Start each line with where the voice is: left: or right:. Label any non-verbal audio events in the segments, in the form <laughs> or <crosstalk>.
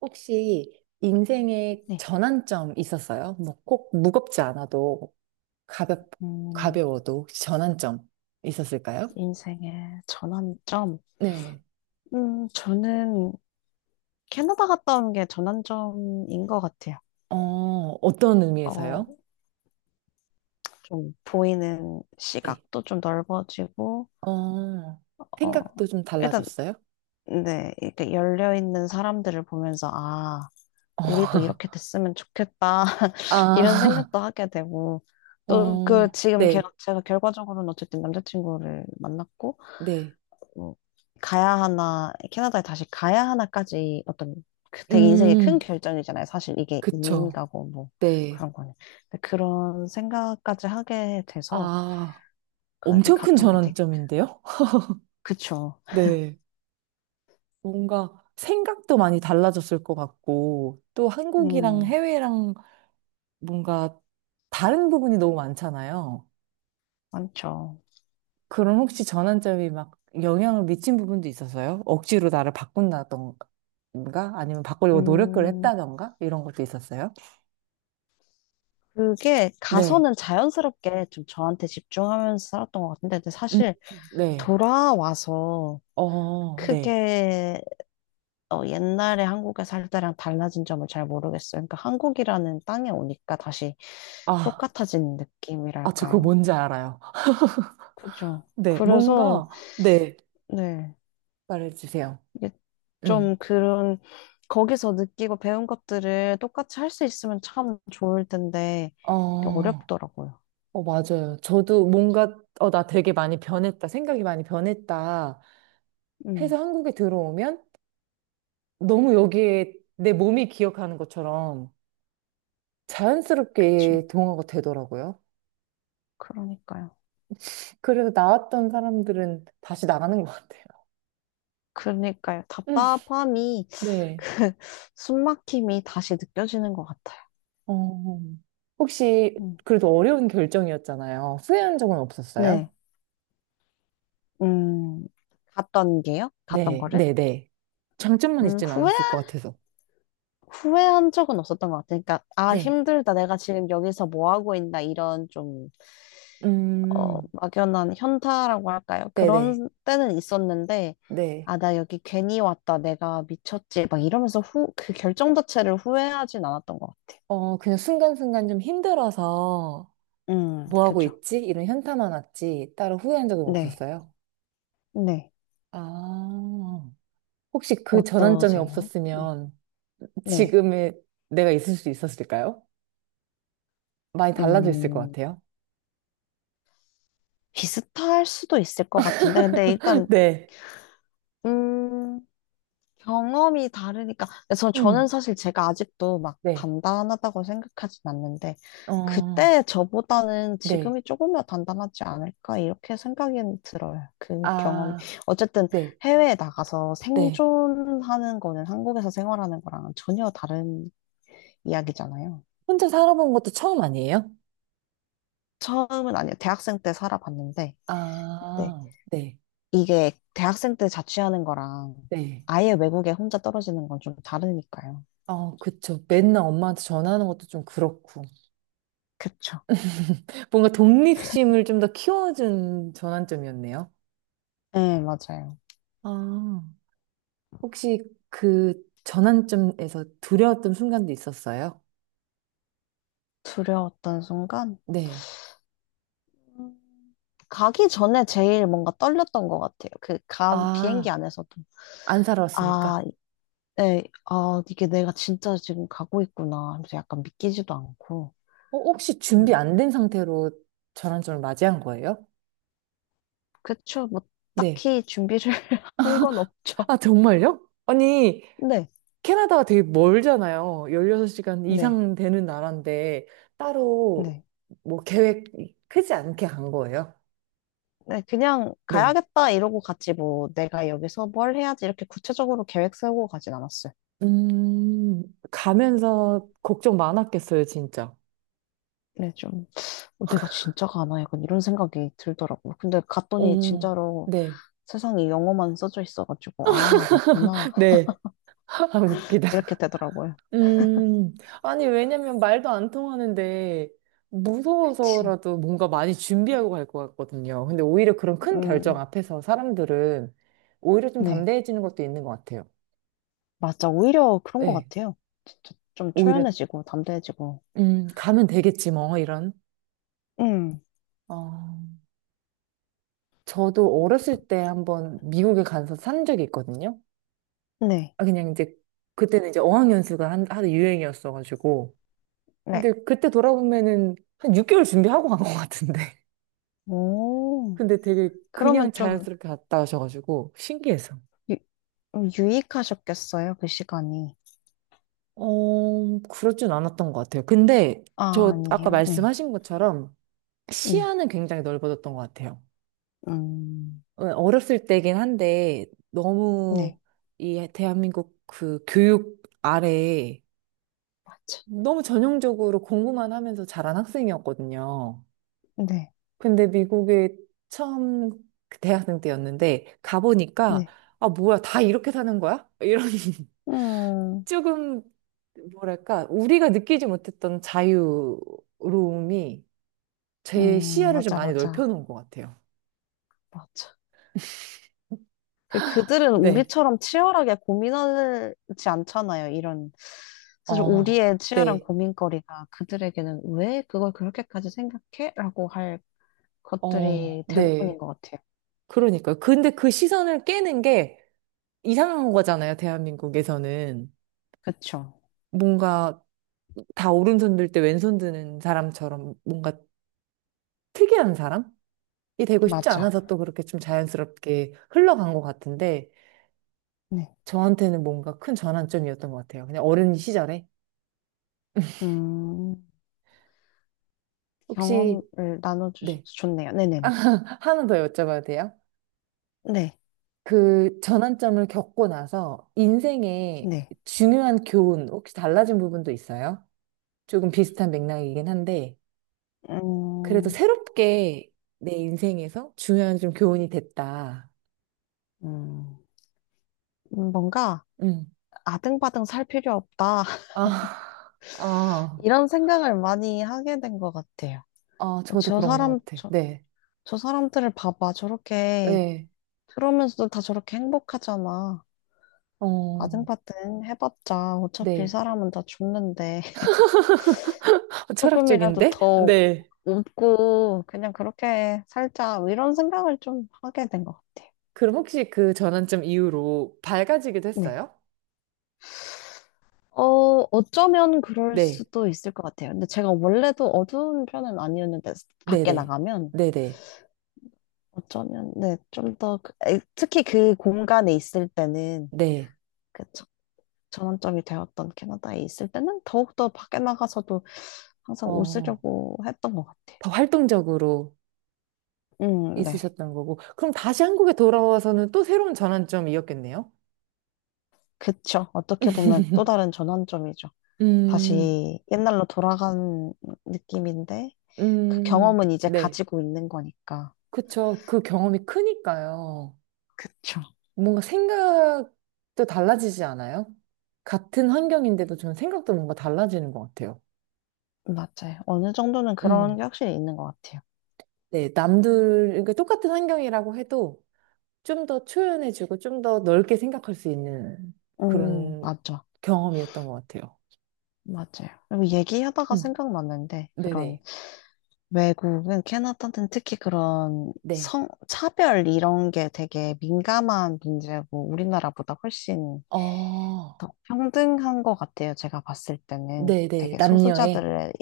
right: 혹시 인생의
left: 네.
right: 전환점 있었어요? 뭐 꼭 무겁지 않아도 가볍,
left: 음,
right: 가벼워도 혹시 전환점 있었을까요?
left: 인생의 전환점.
right: 네.
left: 저는 캐나다 갔다 온 게 전환점인 것 같아요.
right: 어, 어떤 의미에서요?
left: 어, 좀 보이는
right: 네.
left: 시각도 좀 넓어지고,
right: 어,
left: 어,
right: 생각도 좀
left: 일단,
right: 달라졌어요?
left: 네, 이렇게 열려있는 사람들을 보면서, 아,
right: 어,
left: 우리도 이렇게
right: <laughs>
left: 됐으면 좋겠다. <laughs> 이런
right: 아,
left: 생각도
right: <laughs>
left: 하게 되고, 또 그
right: 어,
left: 지금 걔가,
right: 네,
left: 제가 결과적으로는 어쨌든 남자친구를 만났고,
right: 네.
left: 뭐 가야 하나, 캐나다에 다시 가야 하나까지 어떤 그 되게 인생의 큰
right: 음,
left: 결정이잖아요. 사실 이게 이민
right: 그쵸.
left: 가고 뭐
right: 네.
left: 그런 거는. 근데 그런 생각까지 하게 돼서
right: 아,
left: 거기
right: 엄청 큰
left: 갔던 게 되게,
right: 전환점인데요? <laughs>
left: 그쵸.
right: 네. 뭔가 생각도 많이 달라졌을 것 같고, 또 한국이랑
left: 음,
right: 해외랑 뭔가 다른 부분이 너무 많잖아요.
left: 많죠.
right: 그럼 혹시 전환점이 막 영향을 미친 부분도 있었어요? 억지로 나를 바꾼다던가, 아니면 바꾸려고 노력을
left: 음,
right: 했다던가, 이런 것도 있었어요?
left: 그게
right: 네.
left: 가서는 자연스럽게 좀 저한테 집중하면서 살았던 것 같은데, 근데
right: 음,
left: 사실
right: 네.
left: 돌아와서
right: 어, 네.
left: 크게 옛날에 한국에 살 때랑 달라진 점을 잘 모르겠어요. 그러니까 한국이라는 땅에 오니까 다시
right: 아,
left: 똑같아진
right: 아, 저 그거
left: 느낌이랄까요?
right: 뭔지 알아요.
left: 그죠.
right: 네.
left: 그래서,
right: 뭔가, 네.
left: 네.
right: 말해주세요.
left: 이게
right: 음.
left: 좀 그런, 거기서 느끼고 배운 것들을 똑같이 할 수 있으면 참 좋을 텐데, 이게
right: 어.
left: 어렵더라고요.
right: 맞아요. 저도 뭔가, 나 되게 많이 변했다. 생각이 많이 변했다. 해서
left: 음,
right: 한국에 들어오면 너무 여기에 내 몸이 기억하는 것처럼
left: 그쵸.
right: 자연스럽게 동화가 되더라고요.
left: 그러니까요.
right: 그래서 나왔던 사람들은 다시 나가는 것 같아요.
left: 그러니까요.
right: 음,
left: 답답함이, <laughs>
right: 네.
left: 그, 숨막힘이 다시 느껴지는 것 같아요.
right: 어, 혹시
left: 음.
right: 그래도 어려운 결정이었잖아요. 후회한 적은
left: 네.
right: 없었어요?
left: 음, 갔던 게요? 갔던
right: 네,
left: 거를?
right: 네, 네. 장점만 있진
left: 후회,
right: 않았을 것 같아서.
left: 후회한 적은 없었던 것 같아요. 그러니까, 아,
right: 네.
left: 힘들다. 내가 지금 여기서 뭐 하고 있나. 이런 좀,
right: 음,
left: 막연한 현타라고 할까요?
right: 네네.
left: 그런 때는 있었는데,
right: 네.
left: 아, 나 여기 괜히 왔다. 내가 미쳤지. 막 이러면서 그 결정 자체를 후회하진 않았던 것 같아요.
right: 그냥 순간순간 좀 힘들어서 뭐 하고
left: 그죠.
right: 있지? 이런 현타만 왔지. 따로 후회한 적은
left: 네.
right: 없었어요.
left: 네.
right: 아, 혹시 그 전환점이
left: 어떠세요? 네.
right: 없었으면
left: 네.
right: 지금의 내가 있을 수 있었을까요? 많이 달라져 있을 것
left: 음,
right: 같아요.
left: 비슷할 수도 있을 것 같은데. 근데
right: <laughs>
left: 일단,
right: 네.
left: 음, 경험이 다르니까. 그래서 저는
right: 음,
left: 사실 제가 아직도 막
right: 네.
left: 단단하다고 생각하진 않는데,
right: 어,
left: 그때 저보다는
right: 네.
left: 지금이 조금 더 단단하지 않을까, 이렇게 생각이 들어요. 그 경험.
right: 아,
left: 어쨌든
right: 네.
left: 해외에 나가서
right: 네.
left: 생존하는 거는 한국에서 생활하는 거랑은 전혀 다른 이야기잖아요.
right: 혼자 살아본 것도 처음 아니에요?
left: 처음은 아니에요. 대학생 때 살아봤는데, 네.
right: 아, 네.
left: 이게 대학생 때 자취하는 거랑
right: 네.
left: 아예 외국에 혼자 떨어지는 건 좀 다르니까요.
right: 어, 그쵸. 맨날 엄마한테 전화하는 것도 좀 그렇고.
left: 그쵸.
right: 뭔가 독립심을 좀 더 키워준 전환점이었네요.
left: 네, 맞아요.
right: 아, 혹시 그 전환점에서 두려웠던 순간도 있었어요?
left: 두려웠던 순간?
right: 네.
left: 음, 가기 전에 제일 뭔가 떨렸던 것 같아요. 그, 간 비행기
right: 아,
left: 안에서도.
right: 안
left: 아,
right: 살아왔으니까.
left: 네, 아, 이게 내가 진짜 지금 가고 있구나 하면서 약간 믿기지도 않고.
right: 어, 혹시
left: 좀,
right: 준비 안 된 상태로 전환점을 맞이한 거예요?
left: 그쵸. 뭐,
right: 네.
left: 딱히 준비를 <laughs> 한 건 없죠.
right: 아, 정말요? 아니,
left: 네,
right: 캐나다가 되게 멀잖아요. 16시간
left: 네,
right: 이상 되는 나라인데, 따로
left: 네.
right: 뭐 계획 크지 않게 간 거예요?
left: 네, 그냥
right: 네.
left: 가야겠다 이러고 갔지 뭐 내가 여기서 뭘 해야지 이렇게 구체적으로 계획 세우고 가진 않았어요.
right: 음, 가면서 걱정 많았겠어요, 진짜.
left: 네, 좀 내가 진짜 가나 약간 이런 생각이 들더라고요. 근데 갔더니
right: 어,
left: 진짜로
right: 네.
left: 세상에 영어만 써져 있어가지고, 아, 맞구나.
right: <laughs> 네. <laughs> 아, 웃기다.
left: 이렇게 되더라고요.
right: 음, 아니, 왜냐면 말도 안 통하는데,
left: 그치.
right: 무서워서라도 뭔가 많이 준비하고 갈 것 같거든요. 근데 오히려 그런 큰 결정
left: 음,
right: 앞에서 사람들은 오히려 좀
left: 네.
right: 담대해지는 것도 있는 것 같아요.
left: 맞아. 오히려 그런 것
right: 네.
left: 같아요. 진짜 좀
right: 오히려,
left: 초연해지고, 담대해지고.
right: 가면 되겠지, 뭐, 이런.
left: 음,
right: 어, 저도 어렸을 때 한번 미국에 가서 산 적이 있거든요.
left: 네.
right: 아, 그냥 이제 그때는 이제 어학연수가 하도 유행이었어가지고.
left: 네.
right: 근데 그때 돌아보면은 한 6개월 준비하고 간 것 같은데. <laughs>
left: 오,
right: 근데 되게
left: 그러면
right: 그냥
left: 좀
right: 자연스럽게 갔다 오셔가지고 신기해서.
left: 유, 유익하셨겠어요, 그 시간이.
right: 그렇진 않았던 것 같아요. 근데
left: 아,
right: 저 아까
left: 아니에요. 네.
right: 말씀하신 것처럼
left: 네.
right: 시야는 굉장히 넓어졌던 것 같아요.
left: 음,
right: 어, 어렸을 때긴 한데 너무
left: 네.
right: 이 대한민국 그 교육 아래
left: 맞아.
right: 너무 전형적으로 공부만 하면서 자란 학생이었거든요.
left: 네.
right: 근데 미국에 처음 그 대학생 때였는데 가보니까
left: 네.
right: 아 뭐야 다 이렇게 사는 거야? 이런 <laughs>
left: 음,
right: 조금 뭐랄까 우리가 느끼지 못했던 자유로움이 제 시야를 좀
left: 맞아,
right: 많이
left: 맞아.
right: 넓혀놓은 것 같아요.
left: 맞아. 그들은
right: 네.
left: 우리처럼 치열하게 고민하지 않잖아요. 이런 사실
right: 어,
left: 우리의 치열한
right: 네,
left: 고민거리가 그들에게는 왜 그걸 그렇게까지 생각해? 라고 할
right: 어,
left: 것들이 대부분인
right: 네.
left: 것 같아요.
right: 그러니까요. 근데 그 시선을 깨는 게 이상한 거잖아요, 대한민국에서는.
left: 그쵸?
right: 뭔가 다 오른손 들 때 왼손 드는 사람처럼 뭔가 특이한 사람? 이 되고 싶지
left: 맞아.
right: 않아서 또 그렇게 좀 자연스럽게 흘러간 것 같은데
left: 네.
right: 저한테는 뭔가 큰 전환점이었던 것 같아요. 그냥 어린 시절에
left: 음,
right: 혹시
left: 경험을 나눠주셔서
right: 네
left: 좋네요. 네네네.
right: <laughs> 하나 더 여쭤봐도 돼요?
left: 네.
right: 그 전환점을 겪고 나서 인생의
left: 네.
right: 중요한 교훈 혹시 달라진 부분도 있어요? 조금 비슷한 맥락이긴 한데 그래도
left: 음,
right: 새롭게 내 인생에서 중요한 좀 교훈이 됐다.
left: 음, 뭔가
right: 음.
left: 아등바등 살 필요 없다. <laughs>
right: 아, 아,
left: 이런 생각을 많이 하게 된 것 같아요.
right: 아, 저도
left: 저
right: 그런
left: 사람,
right: 것 같아. 네,
left: 저 사람들을 봐봐. 저렇게,
right: 네,
left: 그러면서도 다 저렇게 행복하잖아.
right: 어,
left: 아등바등 해봤자 어차피
right: 네.
left: 사람은 다 죽는데 <laughs>
right: 어,
left: 조금이라도
right: 철학적인데?
left: 더
right: 네.
left: 웃고 그냥 그렇게 살자. 뭐 이런 생각을 좀 하게 된 것 같아요.
right: 그럼 혹시 그 전환점 이후로 밝아지기도
left: 네.
right: 했어요?
left: 어, 어쩌면 그럴
right: 네.
left: 수도 있을 것 같아요. 근데 제가 원래도 어두운 편은 아니었는데 밖에
right: 네네.
left: 나가면
right: 네네.
left: 어쩌면 네, 좀 더 에, 특히 그 공간에 있을 때는
right: 네.
left: 그쵸. 전환점이 되었던 캐나다에 있을 때는 더욱더 밖에 나가서도 항상
right: 어,
left: 웃으려고 했던 것 같아.
right: 더 활동적으로
left: 네.
right: 있으셨던 거고. 그럼 다시 한국에 돌아와서는 또 새로운 전환점이었겠네요?
left: 그쵸. 어떻게 보면 또 다른 전환점이죠.
right: 음,
left: 다시 옛날로 돌아간 느낌인데, 그 경험은 이제
right: 네.
left: 가지고 있는 거니까.
right: 그쵸. 그 경험이 크니까요.
left: 그쵸.
right: 뭔가 생각도 달라지지 않아요? 같은 환경인데도 저는 생각도 뭔가 달라지는 것 같아요.
left: 맞아요. 어느 정도는 그런
right: 음.
left: 게 확실히 있는 것 같아요.
right: 네, 남들, 그러니까 똑같은 환경이라고 해도 좀 더 초연해지고 좀 더 넓게 생각할 수 있는 그런
left: 맞죠.
right: 경험이었던 것 같아요.
left: 맞아요. 그리고 얘기하다가
right: 음,
left: 생각났는데, 그런
right: 네네.
left: 외국은 캐나다는 특히 그런
right: 네.
left: 성, 차별 이런 게 되게 민감한 문제고 우리나라보다 훨씬
right: 어,
left: 더 평등한 것 같아요. 제가 봤을 때는
right: 네네.
left: 되게
right: 남녀의.
left: 소수자들의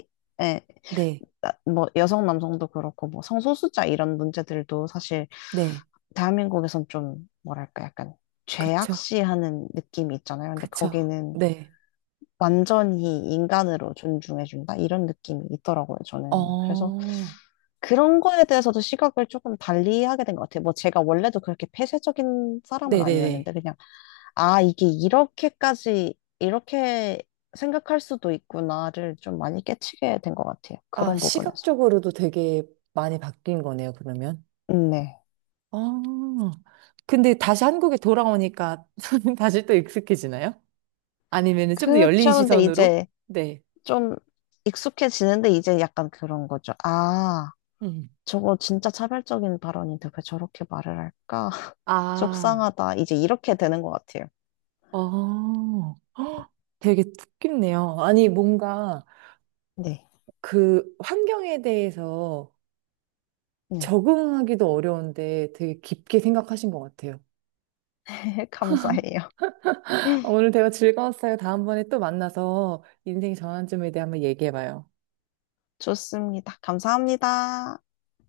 left: 에,
right: 네.
left: 뭐 여성 남성도 그렇고 뭐 성소수자 이런 문제들도 사실
right: 네.
left: 대한민국에선 좀 뭐랄까 약간
right: 그쵸.
left: 죄악시하는 느낌이 있잖아요. 근데
right: 그쵸.
left: 거기는
right: 네.
left: 완전히 인간으로 존중해준다 이런 느낌이 있더라고요. 저는 그래서
right: 어,
left: 그런 거에 대해서도 시각을 조금 달리 하게 된 것 같아요. 뭐 제가 원래도 그렇게 폐쇄적인 사람은
right: 네네네.
left: 아니었는데 그냥 아 이게 이렇게까지 이렇게 생각할 수도 있구나를 좀 많이 깨치게 된 것 같아요.
right: 아,
left: 그런 부분에서.
right: 시각적으로도 되게 많이 바뀐 거네요, 그러면.
left: 네.
right: 아, 근데 다시 한국에 돌아오니까 <laughs> 다시 또 익숙해지나요? 아니면은 좀 더 열린
left: 그렇죠. 근데
right: 시선으로?
left: 이제
right: 네.
left: 좀 익숙해지는데 이제 약간 그런 거죠. 아
right: 음.
left: 저거 진짜 차별적인 발언인데 왜 저렇게 말을 할까? <laughs>
right: 아,
left: 속상하다. 이제 이렇게 되는 것 같아요.
right: 어, 헉, 되게 뜻깊네요. 아니, 뭔가
left: 네.
right: 그 환경에 대해서
left: 네.
right: 적응하기도 어려운데 되게 깊게 생각하신 것 같아요.
left: <laughs> 감사해요.
right: 오늘 대화 즐거웠어요. 다음번에 또 만나서 인생 전환점에 대해 한번 얘기해봐요.
left: 좋습니다. 감사합니다.